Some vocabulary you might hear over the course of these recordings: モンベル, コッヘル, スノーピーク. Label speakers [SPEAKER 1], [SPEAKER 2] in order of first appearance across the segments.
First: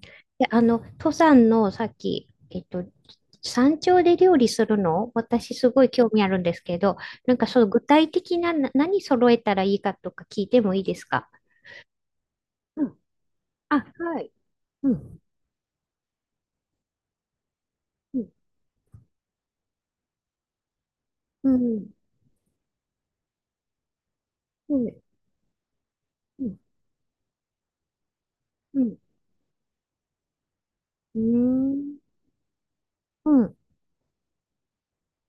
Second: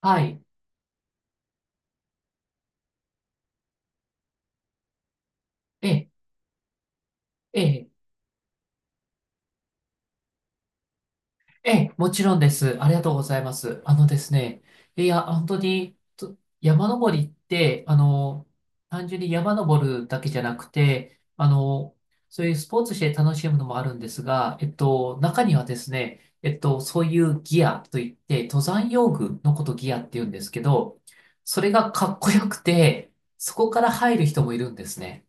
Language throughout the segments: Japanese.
[SPEAKER 1] はい。ええ、ええ、ええ、もちろんです。ありがとうございます。あのですね、いや、本当に、と山登りって、単純に山登るだけじゃなくて、そういうスポーツして楽しむのもあるんですが、中にはですね、そういうギアといって、登山用具のことギアって言うんですけど、それがかっこよくて、そこから入る人もいるんですね。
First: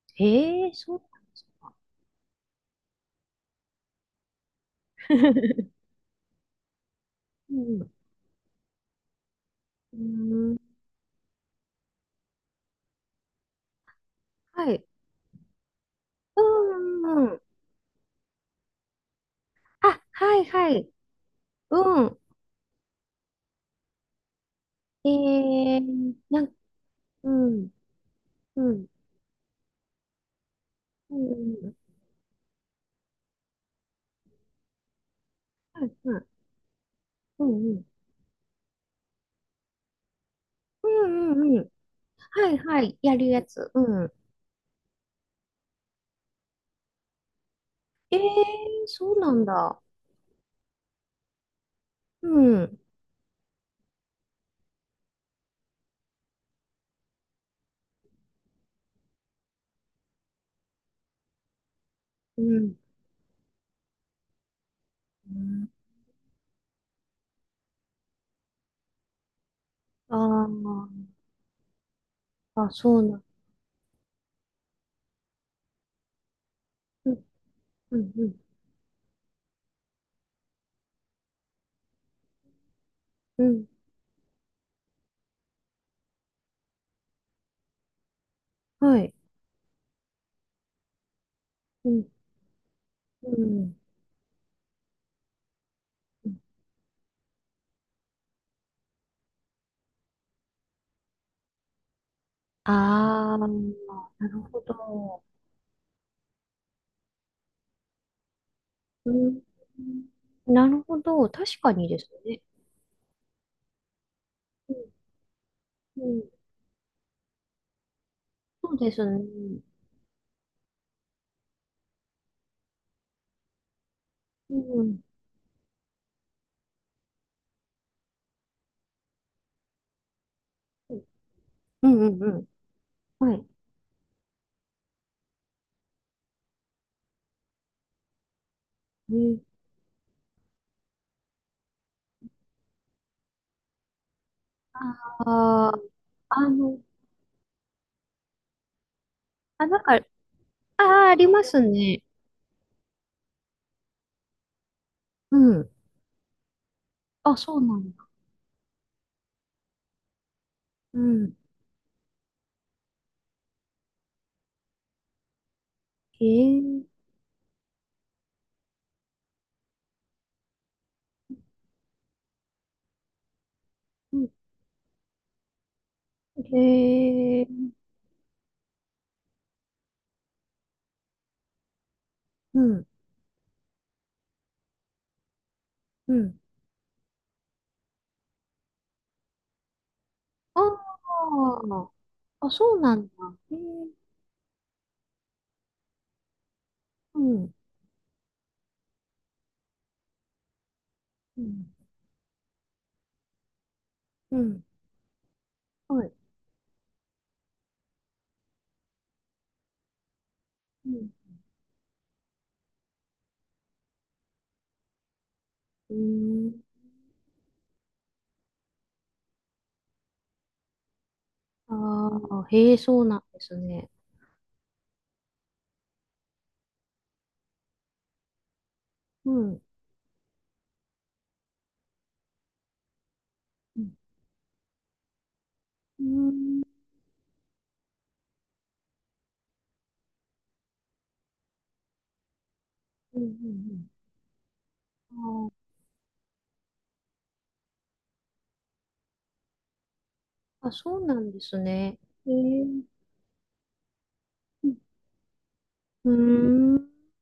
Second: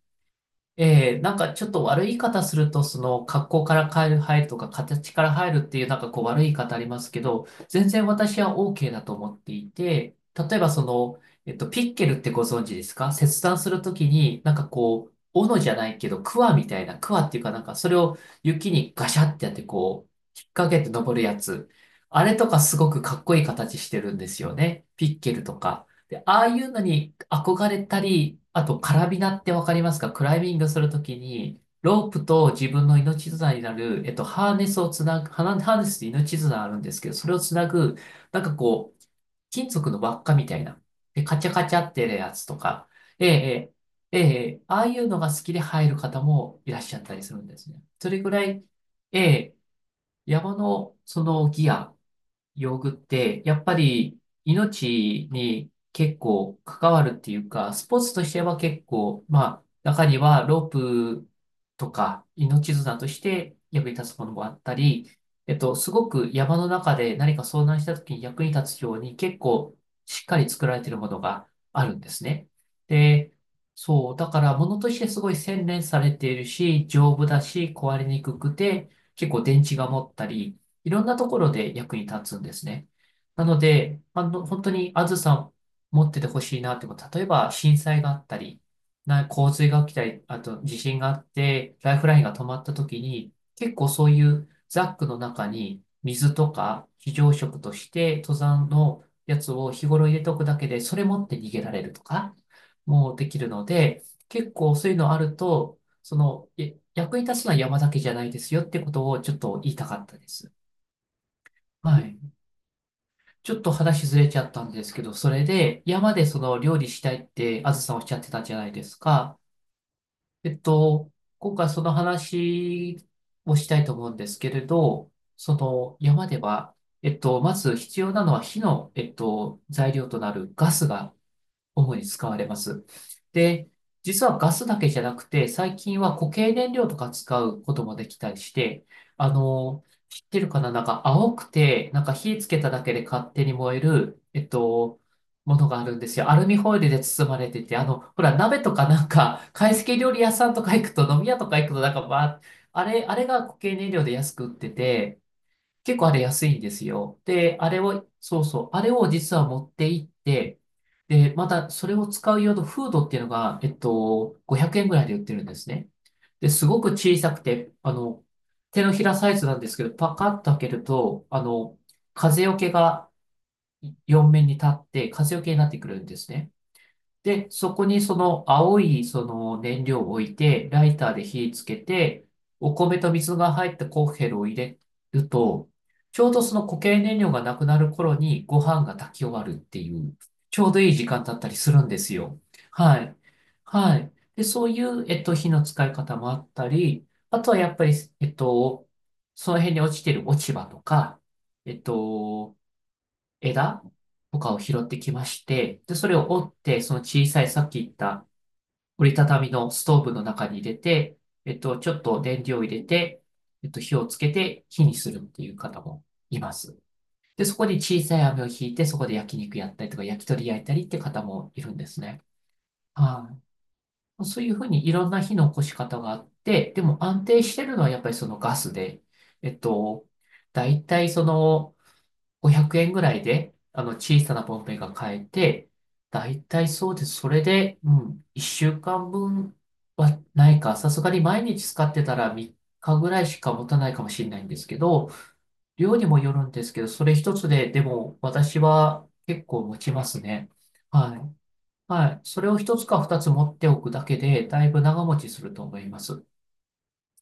[SPEAKER 1] ええ、なんかちょっと悪い言い方すると、その格好から変える、入るとか形から入るっていうなんかこう悪い言い方ありますけど、全然私は OK だと思っていて、例えばその、ピッケルってご存知ですか？切断するときに、なんかこう、斧じゃないけど、クワみたいな、クワっていうかなんかそれを雪にガシャってやってこう、引っ掛けて登るやつ。あれとかすごくかっこいい形してるんですよね。ピッケルとか。で、ああいうのに憧れたり、あとカラビナってわかりますか？クライミングするときに、ロープと自分の命綱になる、ハーネスをつなぐ、ハーネスって命綱あるんですけど、それをつなぐ、なんかこう、金属の輪っかみたいな。で、カチャカチャってやつとか、ええ、ええ、ええ、ああいうのが好きで入る方もいらっしゃったりするんですね。それぐらい、ええ、山のそのギア、用具って、やっぱり命に結構関わるっていうか、スポーツとしては結構、まあ、中にはロープとか命綱として役に立つものもあったり、すごく山の中で何か遭難した時に役に立つように結構しっかり作られているものがあるんですね。で、そう、だから物としてすごい洗練されているし、丈夫だし、壊れにくくて、結構電池が持ったり、いろんなところで役に立つんですね。なので、本当にあずさん持っててほしいなってこと、例えば震災があったり、洪水が起きたり、あと地震があって、ライフラインが止まった時に、結構そういうザックの中に水とか非常食として登山のやつを日頃入れておくだけで、それ持って逃げられるとか、もうできるので、結構そういうのあると、役に立つのは山だけじゃないですよってことをちょっと言いたかったです。はい。ちょっと話ずれちゃったんですけど、それで山でその料理したいってあずさんおっしゃってたじゃないですか。えっと、今回その話をしたいと思うんですけれど、その山では、まず必要なのは火の、材料となるガスが主に使われます。で、実はガスだけじゃなくて、最近は固形燃料とか使うこともできたりして、知ってるかななんか青くて、なんか火つけただけで勝手に燃える、ものがあるんですよ。アルミホイルで包まれてて、ほら、鍋とかなんか、懐石料理屋さんとか行くと、飲み屋とか行くと、なんかば、あれが固形燃料で安く売ってて、結構あれ安いんですよ。で、あれを、そうそう、あれを実は持って行って、で、またそれを使う用のフードっていうのが、500円ぐらいで売ってるんですね。で、すごく小さくて、手のひらサイズなんですけど、パカッと開けると、風よけが4面に立って、風よけになってくるんですね。で、そこにその青いその燃料を置いて、ライターで火つけて、お米と水が入ったコッヘルを入れると、ちょうどその固形燃料がなくなる頃にご飯が炊き終わるっていう、ちょうどいい時間だったりするんですよ。はい。はい。で、そういう、火の使い方もあったり、あとはやっぱり、えっと、その辺に落ちてる落ち葉とか、えっと、枝とかを拾ってきまして、で、それを折って、その小さいさっき言った折りたたみのストーブの中に入れて、ちょっと燃料を入れて、火をつけて火にするっていう方もいます。で、そこに小さい網を引いて、そこで焼肉やったりとか、焼き鳥焼いたりって方もいるんですね。はい。そういうふうにいろんな火の起こし方があって、でも安定してるのはやっぱりそのガスで、えっと、大体その、500円ぐらいで、小さなボンベが買えて、だいたいそうです。それで、うん、1週間分はないか、さすがに毎日使ってたら3日ぐらいしか持たないかもしれないんですけど、量にもよるんですけど、それ一つで、でも私は結構持ちますね。はい。はい。それを一つか二つ持っておくだけで、だいぶ長持ちすると思います。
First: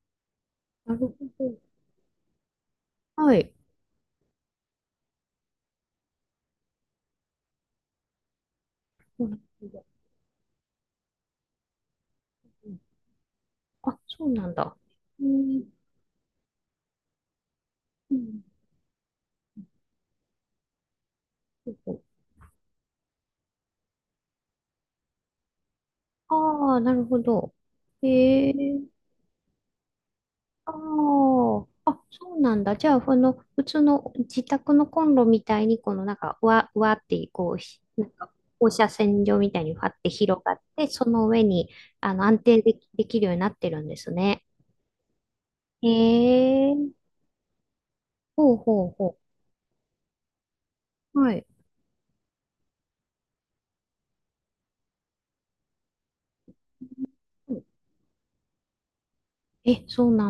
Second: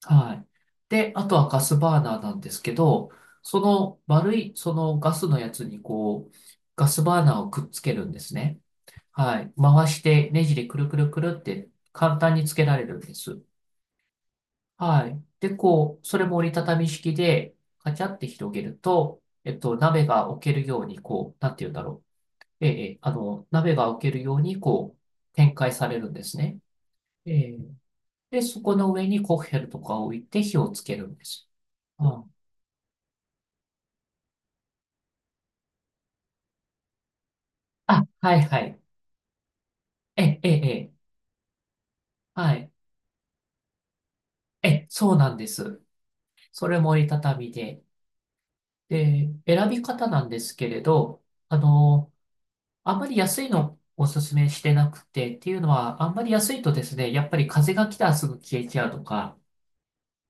[SPEAKER 1] はい。で、あとはガスバーナーなんですけど、その丸い、そのガスのやつにこう、ガスバーナーをくっつけるんですね。はい。回してネジでくるくるくるって簡単につけられるんです。はい。で、こう、それも折りたたみ式で、カチャって広げると、鍋が置けるように、こう、なんて言うんだろう。ええ、ええ鍋が置けるように、こう、展開されるんですね。ええ。で、そこの上にコッヘルとかを置いて火をつけるんです。うんあ、はいはい。え、え、え、はい。え、そうなんです。それも折りたたみで。で、選び方なんですけれど、あの、あんまり安いのおすすめしてなくて、っていうのは、あんまり安いとですね、やっぱり風が来たらすぐ消えちゃうとか、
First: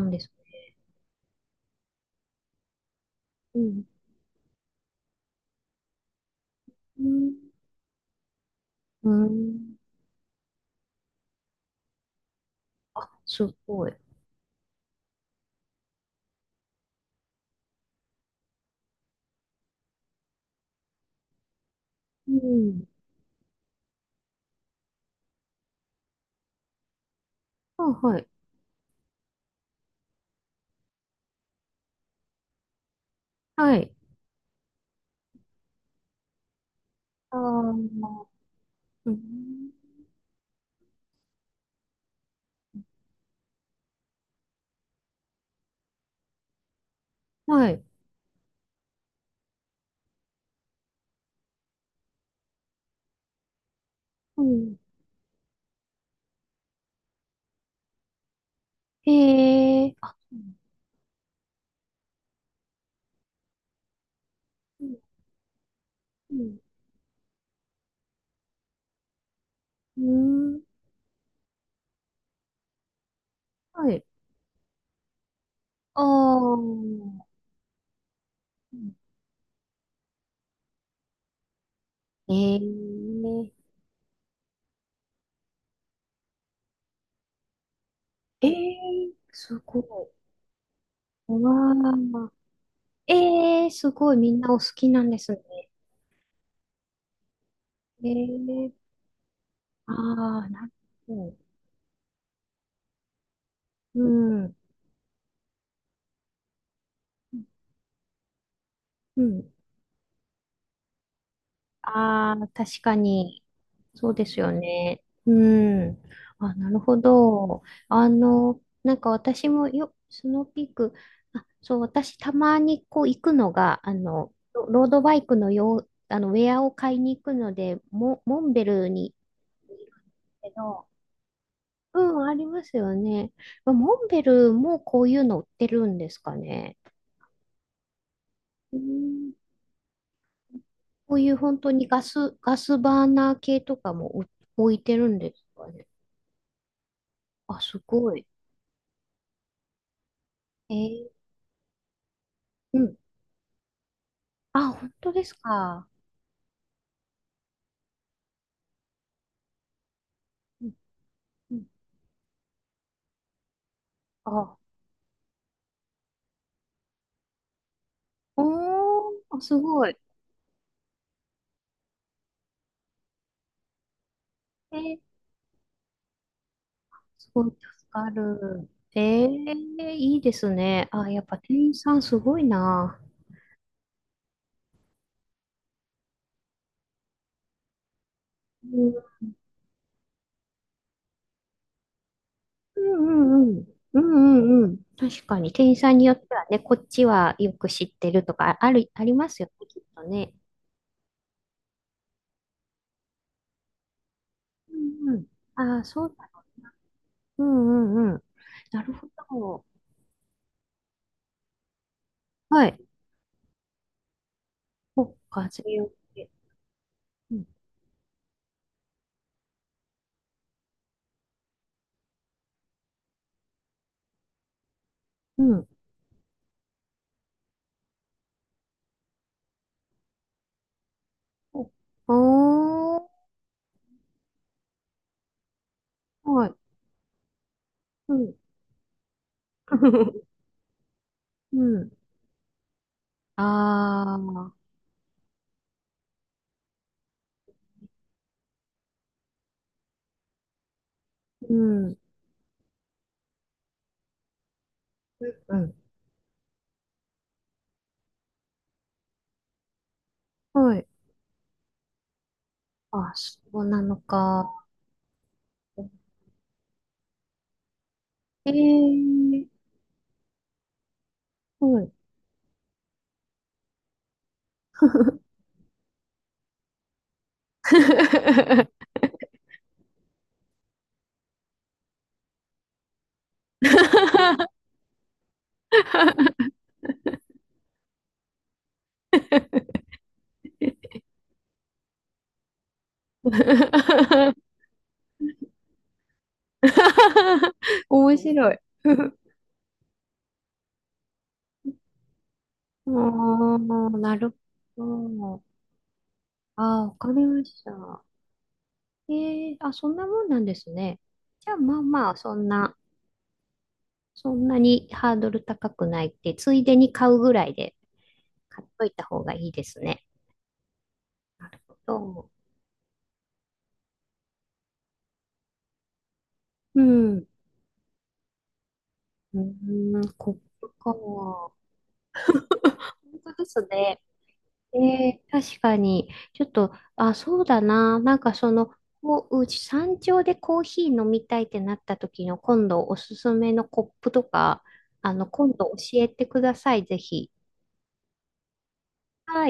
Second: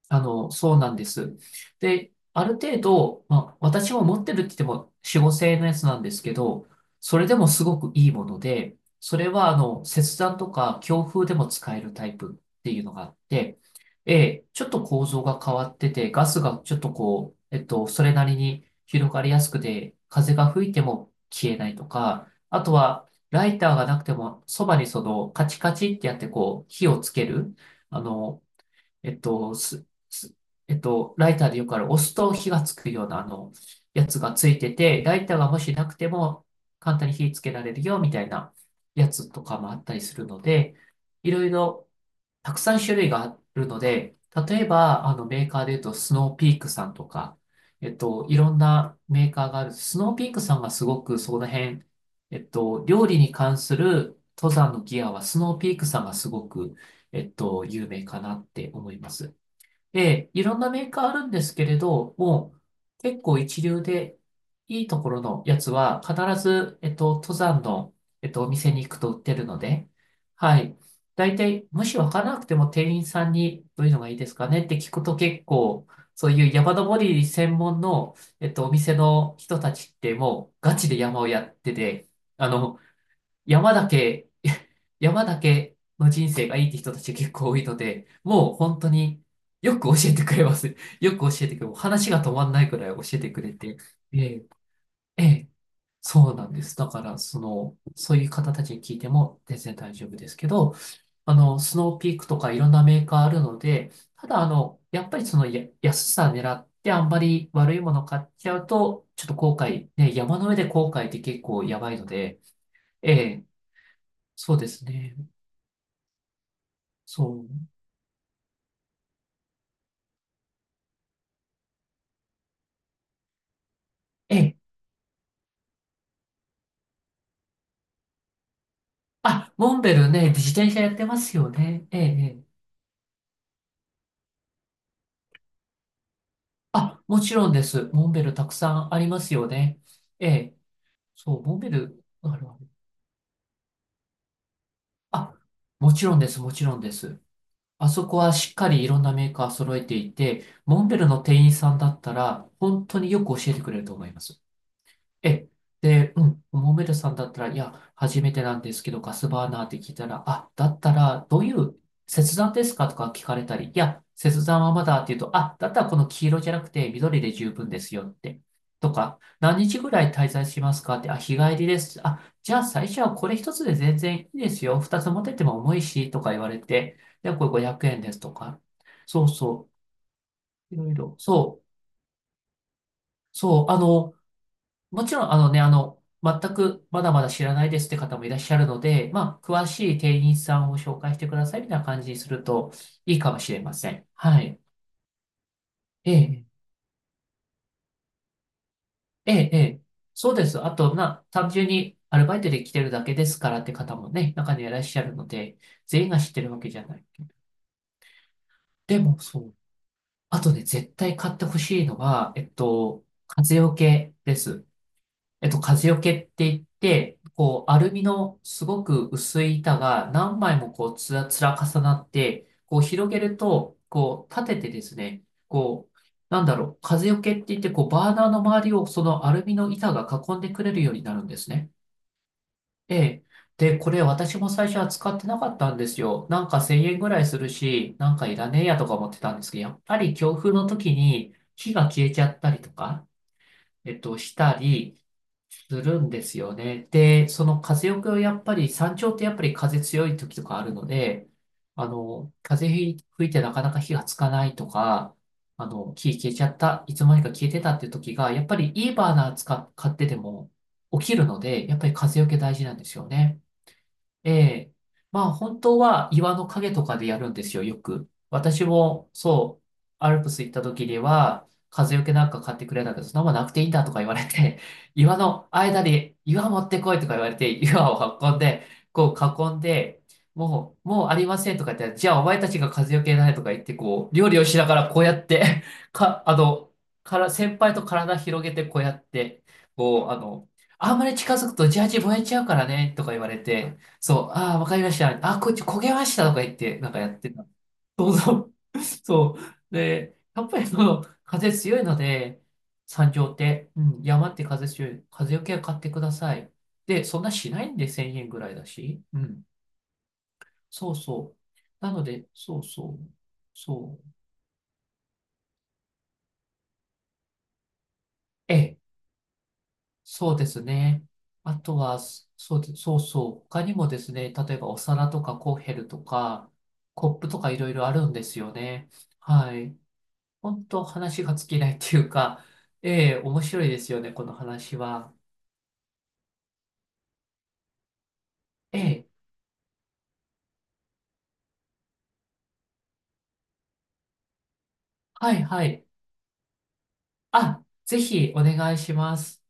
[SPEAKER 1] そうなんです。で、ある程度、まあ、私は持ってるって言っても4、5千のやつなんですけど、それでもすごくいいもので、それは、切断とか強風でも使えるタイプっていうのがあって、ちょっと構造が変わってて、ガスがちょっとこう、それなりに広がりやすくて、風が吹いても消えないとか、あとは、ライターがなくても、そばにその、カチカチってやってこう、火をつける、あの、えっと、す、す、えっと、ライターでよくある押すと火がつくようなやつがついてて、ライターがもしなくても簡単に火つけられるよみたいなやつとかもあったりするので、いろいろたくさん種類があるので、例えば、メーカーで言うと、スノーピークさんとか、いろんなメーカーがある。スノーピークさんがすごくその辺、料理に関する登山のギアは、スノーピークさんがすごく、有名かなって思います。で、いろんなメーカーあるんですけれど、もう結構一流でいいところのやつは必ず、登山の、お店に行くと売ってるので、はい。大体、もしわからなくても店員さんにどういうのがいいですかねって聞くと結構、そういう山登り専門の、お店の人たちってもうガチで山をやってて、あの、山だけ山だけの人生がいいって人たち結構多いので、もう本当によく教えてくれます。よく教えてくれる、話が止まんないくらい教えてくれて、ええ、ええ、そうなんです。だから、その、そういう方たちに聞いても全然大丈夫ですけど、スノーピークとかいろんなメーカーあるので、ただ、やっぱりそのや安さ狙ってあんまり悪いもの買っちゃうと、ちょっと後悔、ね、山の上で後悔って結構やばいので、ええ、そうですね。そう。ええ、あ、モンベルね、自転車やってますよね。ええ、ええ。あ、もちろんです。モンベルたくさんありますよね。ええ、そう、モンベル、あるある。あ、もちろんです、もちろんです。あそこはしっかりいろんなメーカー揃えていて、モンベルの店員さんだったら、本当によく教えてくれると思います。え、で、うん、モメルさんだったら、いや、初めてなんですけど、ガスバーナーって聞いたら、あ、だったら、どういう切断ですかとか聞かれたり、いや、切断はまだっていうと、あ、だったらこの黄色じゃなくて緑で十分ですよって。とか、何日ぐらい滞在しますかって、あ、日帰りです。あ、じゃあ最初はこれ一つで全然いいですよ。二つ持ってっても重いし、とか言われて、で、これ500円ですとか。そうそう。いろいろ。そう。そう。もちろん、あのね、全くまだまだ知らないですって方もいらっしゃるので、まあ、詳しい店員さんを紹介してくださいみたいな感じにするといいかもしれません。はい。ええ、ええ、ええ。そうです。あと、単純にアルバイトで来てるだけですからって方もね、中にはいらっしゃるので、全員が知ってるわけじゃない。でも、そう。あとね、絶対買ってほしいのは、風よけです。風よけって言って、こう、アルミのすごく薄い板が何枚もこう、つら重なって、こう、広げると、こう、立ててですね、こう、なんだろう、風よけって言って、こう、バーナーの周りをそのアルミの板が囲んでくれるようになるんですね。ええ。で、これ私も最初は使ってなかったんですよ。なんか1000円ぐらいするし、なんかいらねえやとか思ってたんですけど、やっぱり強風の時に火が消えちゃったりとか、したりするんですよね。で、その風よけをやっぱり、山頂ってやっぱり風強い時とかあるので、風吹いてなかなか火がつかないとか、火消えちゃった、いつの間にか消えてたっていう時が、やっぱりいいバーナー買ってても起きるので、やっぱり風よけ大事なんですよね。ええ。まあ本当は岩の陰とかでやるんですよ、よく。私もそう、アルプス行った時には、風よけなんか買ってくれたけど、そんなもんなくていいんだとか言われて、岩の間で岩持ってこいとか言われて、岩を運んで、こう囲んで、もうありませんとか言って、じゃあお前たちが風よけないとか言って、こう、料理をしながらこうやって、か、あの、から、先輩と体広げてこうやって、こう、あんまり近づくとジャージ燃えちゃうからね、とか言われて、そう、ああ、わかりました。あー、こっち焦げましたとか言って、なんかやってた。そ
[SPEAKER 2] 面
[SPEAKER 1] う
[SPEAKER 2] 白
[SPEAKER 1] そう。
[SPEAKER 2] い。
[SPEAKER 1] そう。で、やっぱりその、風強いので、山頂って、うん、山って風強い。風よけは買ってください。で、そんなしないんで、1000円ぐらいだし。うん。そうそう。なので、そうそう。そう。ええ、そうですね。あとは、そそうでそうそう。他にもですね、例えばお皿とかコッヘルとか、コップとかいろいろあるんですよね。はい。本当話が尽きないっていうか、ええ、面白いですよね、この話は。ええ、はいはい。あ、ぜひお願いします。